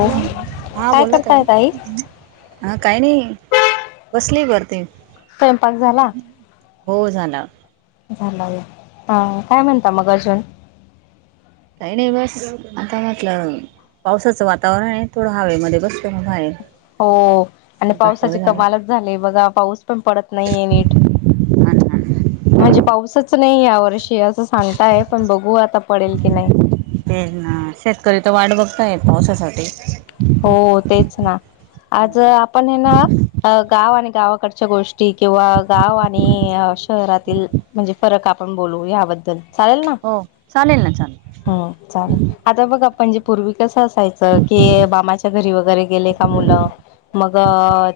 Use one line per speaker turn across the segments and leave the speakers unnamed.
Hello हा
काय
बोला ताई
करताय
हा काही नाही बसली वर ती
स्वयंपाक झाला
झाला
ह काय म्हणता मग अजून [unintelligible]
काही नाही बस आता म्हटलं पावसाचं [unintelligible]
हो आणि
स्वयंपाक
पावसाचे
वगैरे झाला
कमालच झाले बघा पाऊस पण पडत नाहीय नीट
अन्न
[unintelligible] नाही यावर्षी [unintelligible] अस सांगताय पण बघू आता पडेल की नाही
ते ना शेतकरी तर वाट बघताय
[unintelligible]
पावसासाठी [unintelligible]
हो तेच ना [unintelligible] गावाकडच्या गोष्टी किंवा गाव आणि शहरातील म्हणजे फरक आपण बोलू याबद्दल [unintelligible] चालेल ना
हो चालेल ना चालेल
ह चालेल आता बघा पंजाब [unintelligible] पूर्वी कसं असायचं की बा [unintelligible] माच्या घरी वगैरे गेले का मुलं मग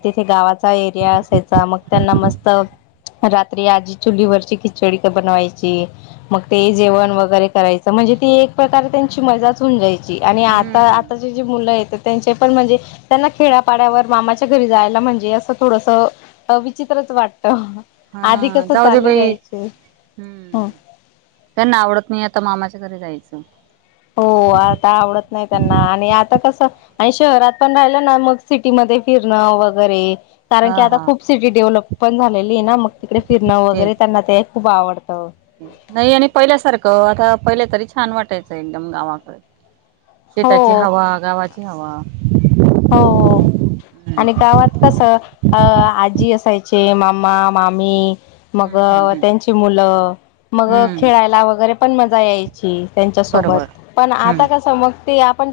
तिथे गावात [unintelligible] एरिया असायचा मग त्यांना मस्त [unintelligible] रात्री आजी चुलीवररची खिचडी बनवायची मग ते जेवण वगैरे करायचं म्हणजे ती एक प्रकार त्यांची मजाच होऊन जायची [unintelligible] आणि आता
हम्म
आता ज जे मुलं आहेत [unintelligible] त्यांचे पण म्हणजे त्यांना खेड्यापाड्यावर मामाच्या घरी जायला म्हणजे असं थोडसं विचित्रच वाटत [unintelligible]
हा
आधी कसं
जाऊ दे
चालले
बाई
जायचे. हम्म
हम्म त्यांना आवडत नाही आता मामा [unintelligible] घरी जायचं
हो आता आवडत नाही त्यांना आणि आता कसं आणि शहरात पण राहिलं ना मग सिटी [unintelligible] कारण
हा
की आता
हा
खूप सिटी डेव्हलप पण झाले
तेच
खूप आवडं
नाही आणि पहिल्यासारखं आता पहिले तरी छान वाटायचं एकदम गावाकड
हो
शेताची हवा गावाची हवा
हो
हम्म
मग
हम्म हम्म
त्यांची
हम्म
पण मजा यायची त्यांच्या
बरोबर
सोबत पण
हम्म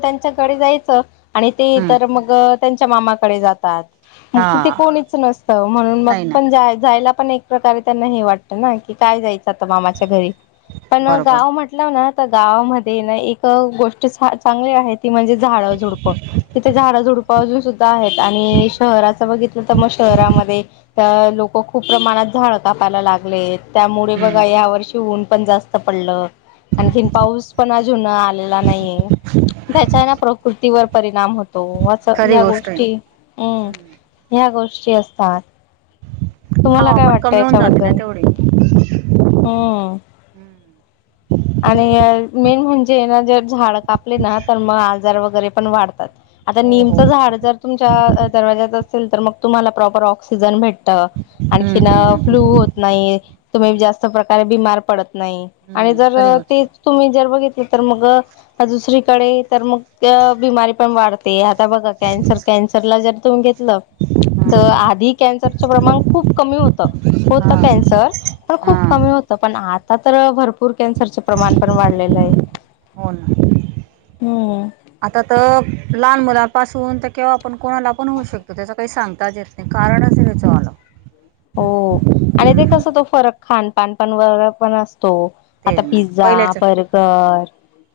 त्यांच्याकडे जायच आणि
हम्म
तर मग त्यांच्या मामाकडे जातात मग
हा
तिथे कोणीच नसत म्हणून मग
नाही ना
पण जायला पण एक प्रकारे त्यांना हे वाटतं ना मामाच्या घरी पण
बरोबर
गाव म्हंटलं ना गावामध्ये ना एक गोष्ट ती म्हणजे झाडं झुडप तिथे झाडझुडपं अजून सुद्धा आहे आणि शहरात बघितले तर शहरांमध्ये तर लोक खूप प्रमाणात झाड कापायला लागले त्यामुळे बघा
हम्म
यावर्षी ऊन ऊन जास्त पडलं आणखीन पाऊस पण अजून आत मला नाहीये त्याच्याने प्रकृतीवर परिणाम होत व्हता
खरी
या
गोष्ट आहे
गोष्टी ह
हम्म
या गोष्टी सिंह स्थान
हवा पण कमी होऊन जाते त्याच्या एवढी
हम्म आणि मेन म्हणजे ना जर झाड कापले ना तर मग आजार वगैरे पण वाढतात आता
हो हो
नेमकं
हम्म
झाड जर तुमच्या दरवाज्यातच नंतर मग तुम्हाला प्रॉपर ऑक्सीजन भेट
हम्म
आणखीन प्लीव
हम्म
होत नाही तुम्ही
हम्म
जास्त प्रकारे बिमार पडत नाही आणि
नाही खरी गोष्ट
ते
आहे
तुम्ही जर बघितले तर मंग दुसरी तिकडे तर मग बीमारी पण वाढते यात तर बघा कॅन्सर कॅन्सरला जर सांगितलं तर आधी कॅन्सरचे प्रमाण खूप कमी होतं
हा
होतं
हा
कॅन्सर तर
हा
खूप कमी होतं पण आता तर भरपूर भरपूर कॅन्सरचं प्रमाण पण वाढलेले
हो ना
ह
आता तर लहान मुलांपासून तर किंवा आपण कोणाला पण होऊ शकतो त्याच काही सांगताच येत नाही कारणच त्याच वालं
हो आणि ते कस तो फरक खानपानपण वर पण असतं तो आता
तेच ना
पिझ्झा
पहिल्याच
बर्गर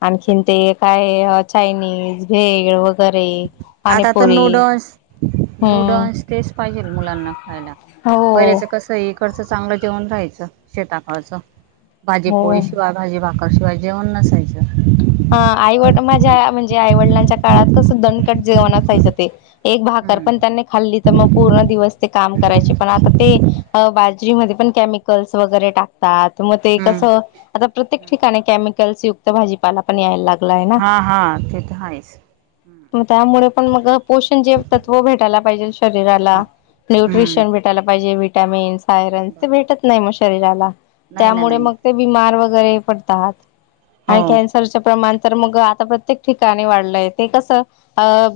आणखीन ते काय चायनीज भेळ वगै
आता तर नूडल्स
हम्म
नूडल्स तेच पाहिजे. मुलांना. खायला पहिले
हो
ते कसय तसं चांगलं जेवण राहायचं शेता कडचं. भाजी पोळी
हो
शिवाय भाजी भाक याशिवाय जेवण नसायचं.
हा आईवड माझ्या म्हणजे आईवडिलांच्या काळात कसं दणकट जेवण असायचं ते. एक भाकर
हम्म
पण त्यांनी खाल्ली तर मग पूर्ण दिवस ते काम करायची पण आता ते बाजरीमध्ये पण केमिकल्स वगैरे टाकतात. मग ते
हम्म.
कसं आता प्रत्येक ठिकाणी केमिकल कलसुक्त भाजी. मला पण यायला ला
हा हा ते तर आहेच हम्म
त्यामुळे पण म पोषण जे तत्व भेटायला पाहिजे शरीराला,
मग हम्म
नुट्रीशन भेटायला पाहिजे. टामिन्स. कायरन ते
बरोबर.
भेटत नाही. [unintelligible] शरीराला.
नाही ना
त्यामुळे
नाही
मग ते बीमार वगै- गरे पडतात.
हो
ऐकायचं. त्या प्रमाण तर मग आता प्रत्येक ठिकाणी वाढलंय ते कसं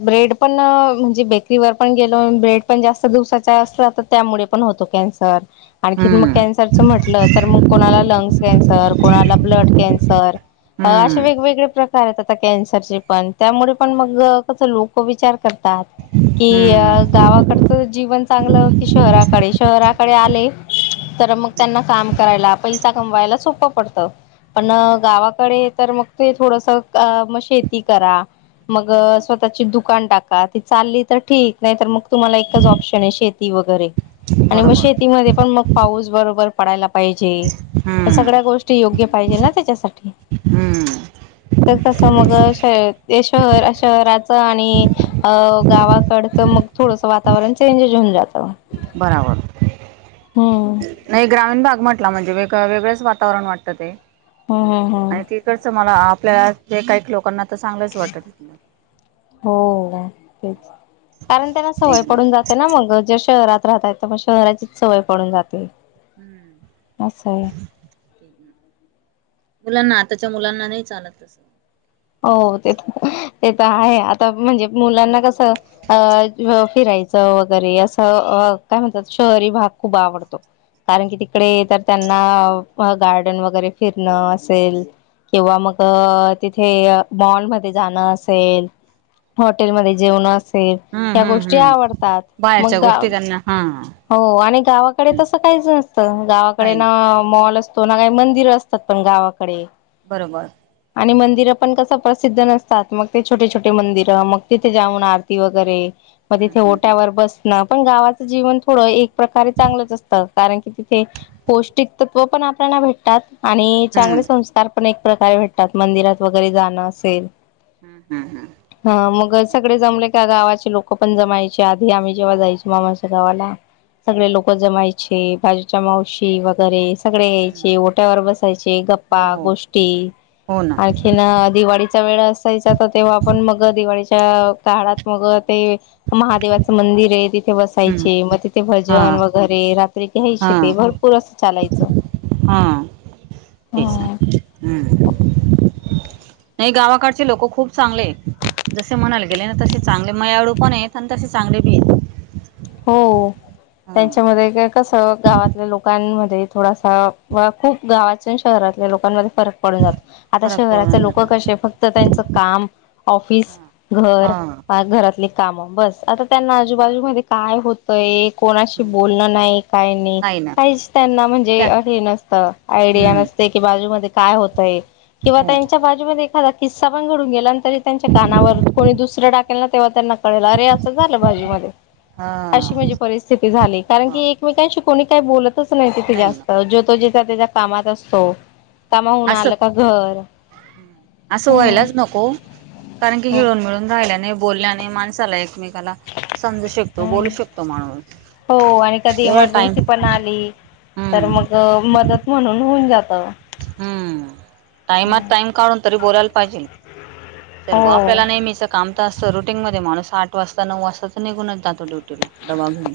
ब्रेड पण म्हणजे बेकरीवर पण गेलो ब्रेड पण जास्त दिवसाचा असला तर त्यामुळे पण होतो कॅन्सर. आणखीन मग
हम्म
कॅन्सरच म्हटलं तर मग कोणाला लंग्स कॅन्सर, कोणाला ब्लड कॅन्सर. अ.. असे
हम्म
वेगवेगळे प्रकार.. आता कॅन्सर ची पण त्यामुळे पण मग कस लोक विचार तात की,
हम्म.
गावाकडचं जीवन.... चांगलं की शहराकडे शहराकडे आले तर मग त्यांना काम करायला पैसा कमवायला सोपं पडत पण
हो
गावाकडे.. तर मग ते थोडस मग शेती करा मग
हा
स्वतःची दुकान टाका ती चालली तर ठीक नाही तर मग तुम्हाला एकच ऑप्शन आहे शेती वगैरे आणि मग
बरोबर
शेतीमध्ये पण मग पाऊस बरोबर पडायला पाहिजे. त
हम्म
सगळ्या गोष्टी योग्य पाहिजे ना त्यांच्यासाठी!
हम्म
तर कसे मग शहर शहराचं आणि गावाकडचं मग थोडस वातावरण चेंजज होऊन जातं.
बराबर.
हम्म
नाही ग्रामीण भाग म्हटला म्हणजेग वेगळंच वातावरण वाटतं ते.
हम्म हम्म हम्म
आणि तिकडचं मल आप आपल्या जे काही [unintelligible] वाटत तिथलं
हो तेच कारण त्यांना सवय पडून जाते ना मग ज शहरात.. राहता तर मग शहराचीच सवय पडून जाते. असे आहे
तेच ना मुलांना आताच्या मुलांना नाही चालत तसं
हो ते पण ते तर आहे आता म्हणजे मुलांना कसं अ फिरायचं वगैरे असं काय म्हणतात शहरी भाग खूप आवडतो कारण कि ती [unintelligible] गार्डन वगैरे फिरणं असेल किंवा मग तिथे हे मॉलमध्ये जाणं असेल हॉटेलमध्येध्ये जेवण असे
हम्म हम्म हम्म
मग
बाहेरच्या
गाव
गोष्टी त्यांना हा
हो आणि गावाकडे तसं काहीच नसतं गावाकडे ना मॉल असतो ना काही मंदिर असतात पण गावाकडे
बरोबर
आणि मंदिरं पण कसं प्रसिद्ध नसतात मग ते छोटे छोटे मंदिरं मग तिथे जाऊन आरती वगैरे मग
हम्म
तिथे
हम्म
ओट्यावर बसणं पण गावाचं जीवन थोडं एक प्रकारे चांगलंच असतं कारण की तिथे पौष्टिक तत्त्व पण आपल्याना भेटतात आणि चांगले
हम्म
संस्कार पण एक प्रकारे भेटतात मंदिरात वगैरे जाणं असेल.
हम्म हम्म हम्म
हा मग
तेच
सगळे जमले त्या गावाचे लोक पण जमायचे आधी आम्ही जेव्हा जायचो मामाच्या गावाला
तेच
सगळे लोक जमायचे बाजूच्या मावशी वगैरे सगळे
हम्म
यायचे ओट्यावर बसायचे गप्पा
हो हो
गोष्टी
हो ना
आणखीन दिवाळीचा वेळ असायचा तर तेव्हा आपण मग दिवाळी काळात मग ते महादेवाचं मंदिर आहे ति
हम्म
बसायचे मग
हा
भजन वगैरे घ्यायचे
हा
ते भरपूर अस चालायचं
हा तेच ना
हम
हम्म इकडंचे लोक खूप चांगले जसे म्हणायला गेले ना तसे चांगले मयाळू पण आहेत आणि तसे चांगले बी आहेत
हो
हा
त्यांच्यामध्ये का कस गावातल्या लोकांमध्ये थोडासा व खूप गावातच्या शहरातल्या लोकांमध्ये ज आता
फरक
शहरातली
पडून
लोक
जातो
कसे फक्त त्यांच काम ऑफिस
हा
घर
हा
घरातली काम बस आता त्यांना आजूबाजूमध्ये काय होत एक कोणाशी बोलणं नाही काही नाही काहीच त्यांना म्हणजे
त्या
हे नसतं आयडिया
हम्म
नसते की बाजूमध्ये काय होत आहे? किंवा
हो
त्यांच्या बाजूमध्ये एखादा कीस्सा पण घडून गेला, तरी त्यांच्या कानावर कोणी दुसरं टाकेल ना तेव्हा त्यांना कळेल अरे असं झालं बाजूमध्ये.
हा
अशी म्हणजे परिस्थिती झाली, कारण
मग
की एकमेकांशी कोणी काय बोलत नाही तिथे जास्त जो तो जे त्या त्याच्या कामात असतो. कामाहून
अस
आलं का घर
असं
हम्म
व्हायलाच नको कारण की
हम्म
हिळून, मिळून राहायला नाही बोलल्याने माणसाला एकमेक समजू शकतो, बोलू
हम्म
शकतो, माणूस.
हो आणि कधी
एवढा टाइम
इमर्जन्सी पण आली, तर
हम्म
मग मदत म्हणून होऊन जात ह!
हम्म टाइमात, टाइम काढून तरी बोलायला पाहिजे. चल
हो
बॉ आपल्याला नेहमीच काम असं रुटीन मध्ये माणुस आठ वाजता नऊ वाजता तर निघूनच जातो ड्युटी डबा घेऊन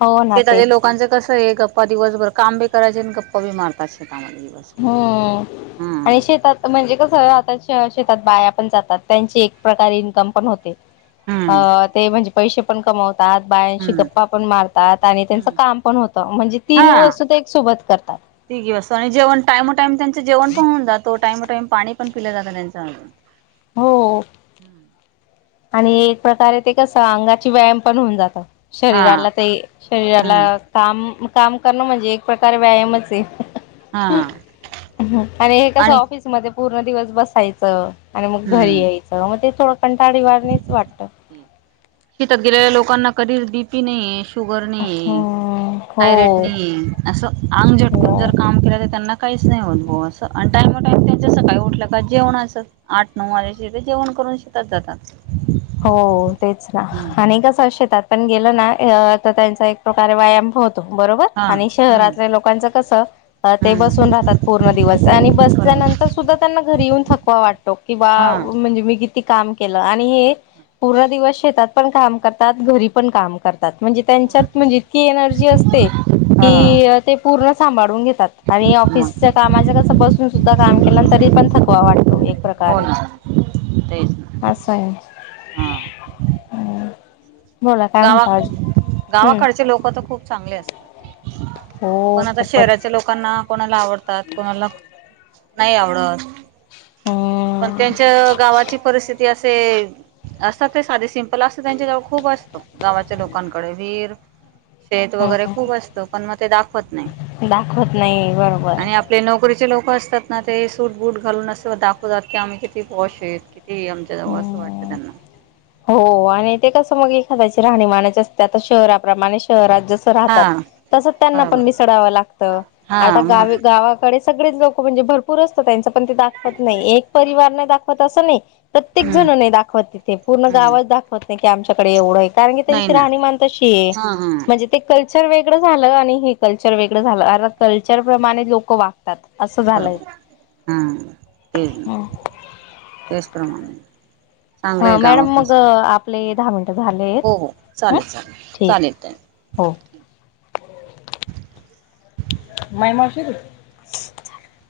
हो ना तेच
शेजारी लोकांच कसं हे गप्पा दिवसभर, काम बी करायचे, न गप्पा बी मारत असे
हो आणि शेतात म्हणजे कस आता शेतात बाया पण जातात, त्यांची एक प्रकारे इन्कम पण होते.
हम्म
ह ते म्हणजे पैसे पण कमावत. बायांशी
हम्म
गप्पा पण मारतात, आणि त्यांच
हम्म
काम पण होत, म्हणजे
हा
तीन वस्तू ते एक सोबत करतात.
टाइमो टाइम त्यांचं जेवण पण हून जातो टाइमो टाइम पाणी पण पिलं जातं त्यांच [inaudible]
हो आणि एक प्रकारे ते कसं अंगाची व्यायाम पण होऊन जात.
हा
शरीराला ते
हम्म
शरीराला काम काम करणं म्हणजे, एक प्रकार व्यायामच हे.
हा
आणि हे कसं ऑफिसमध्ये पूर्ण दिवस बसायचं आणि मग घरी
हम्म
यायचं म ते. तो पण साडीवाणीच वाट
ते तिथं गेलेल्या लोकांना कधीच बी पी नाहीये शुगर नाही
हम्म
थायरेट
हो
नाही असं अंग झटकून
हो
जर काम केलं तर त्यांना काहीच नाही होत भाऊ असं आणि टायमा टाइम त्यांच्या सकाळी उठल्या का जेवण असत आठ नऊ वाजल्या ते जेवण करून शेतात जातात
हो तेच ना
हम्म.
आणि कस शेतात पण गेलो ना तर त्यांचा एक प्रकारे व्यायाम होत बरोबर
हा
आणि
हम्म
शहरातल्या लोकांच कस ते बसून
हम्म
राहतात पूर्ण दिवस आणि
बरोबर
बसल्यानंतर सुद्धा त्यांना घरी येऊन थकवा वाटतो कि बा
हा
म्हणजे मी ती काम केलं आणि एक पूर्ण दिवस शेतात पण काम करतात घरी पण काम करतात म्हणजे त्यांच्यात इतकी एनर्जी असते
हा
की आ ते पूर्ण संभाडून आणि हे
मग
ऑफिसच कामाच कस बसूनसुद्धा काम केलंन तरी पण थकवा वाटतो एक
हो
प्रकारे
ना तेच ना
अस आहे
हा
[inaudible] म्हणता
गावाक
अजून हम्म
गावाकडचे लोक तर खूप चांगले असतात
हो
पण आता
खूपच
शहराच्या लोकांना ला आवडतात कोणाला नाही आवडं पण
हम्म
त्यांच्य गावाची परिस्थिती ते असे, असतात ते साधे सिम्पल असतात त्यांच्याजवळ खूप गावाच्या लोकांकडे विहीर शेत वगैरे
हम्म
खूप असत पण मग ते दाखवत नाही,
दाखवत नाही बरोबर
आणि आपले नोक [inaudible] लोक असतात ना ते सूट बूट घालून अस दाखवतात की आम्ही किती पॉशय ते आमच्याजवळ असं वाटतं
हम्म
त्यांना
हो आहे ते कस मग एखाद्याची राहणीमानच असतात आता शहराप्रमाणे शहरात जस राहतात
हा
तस त्यांना पण
बरोबर
मिसडाव लागत
हा
आता
मग
गावी गावाकडेच सगळेच लोक म्हणजे भरपूर असतात त्यांच पण ते दाखवत नाही एक परिवार न दाखवता असं नाही
हम्म
प्रत्येकजण न दाखवत तिथे न
हम्म
गावा दाखवत की आमच्याकडे एवढंये कारण की
नाही
त्यांची
ना
राहणीमान तशिये
हा हा
म्हणजे ते कल्चर वेगळं झालं आणि हे कल्चर वेगळं झालं कार कल्चर प्रमाणे लोक वा
बरोबर ह तेच ना तेच प्रमाणे चांगलं
हा
आहे
मॅडम मग आपले
गावाकडचं
दहा मिनट झालेत,
हो हो
आहे ह
चालेल चालेल
ठीक
चालेल ताई
हो.
[inaudible]
[inaudible]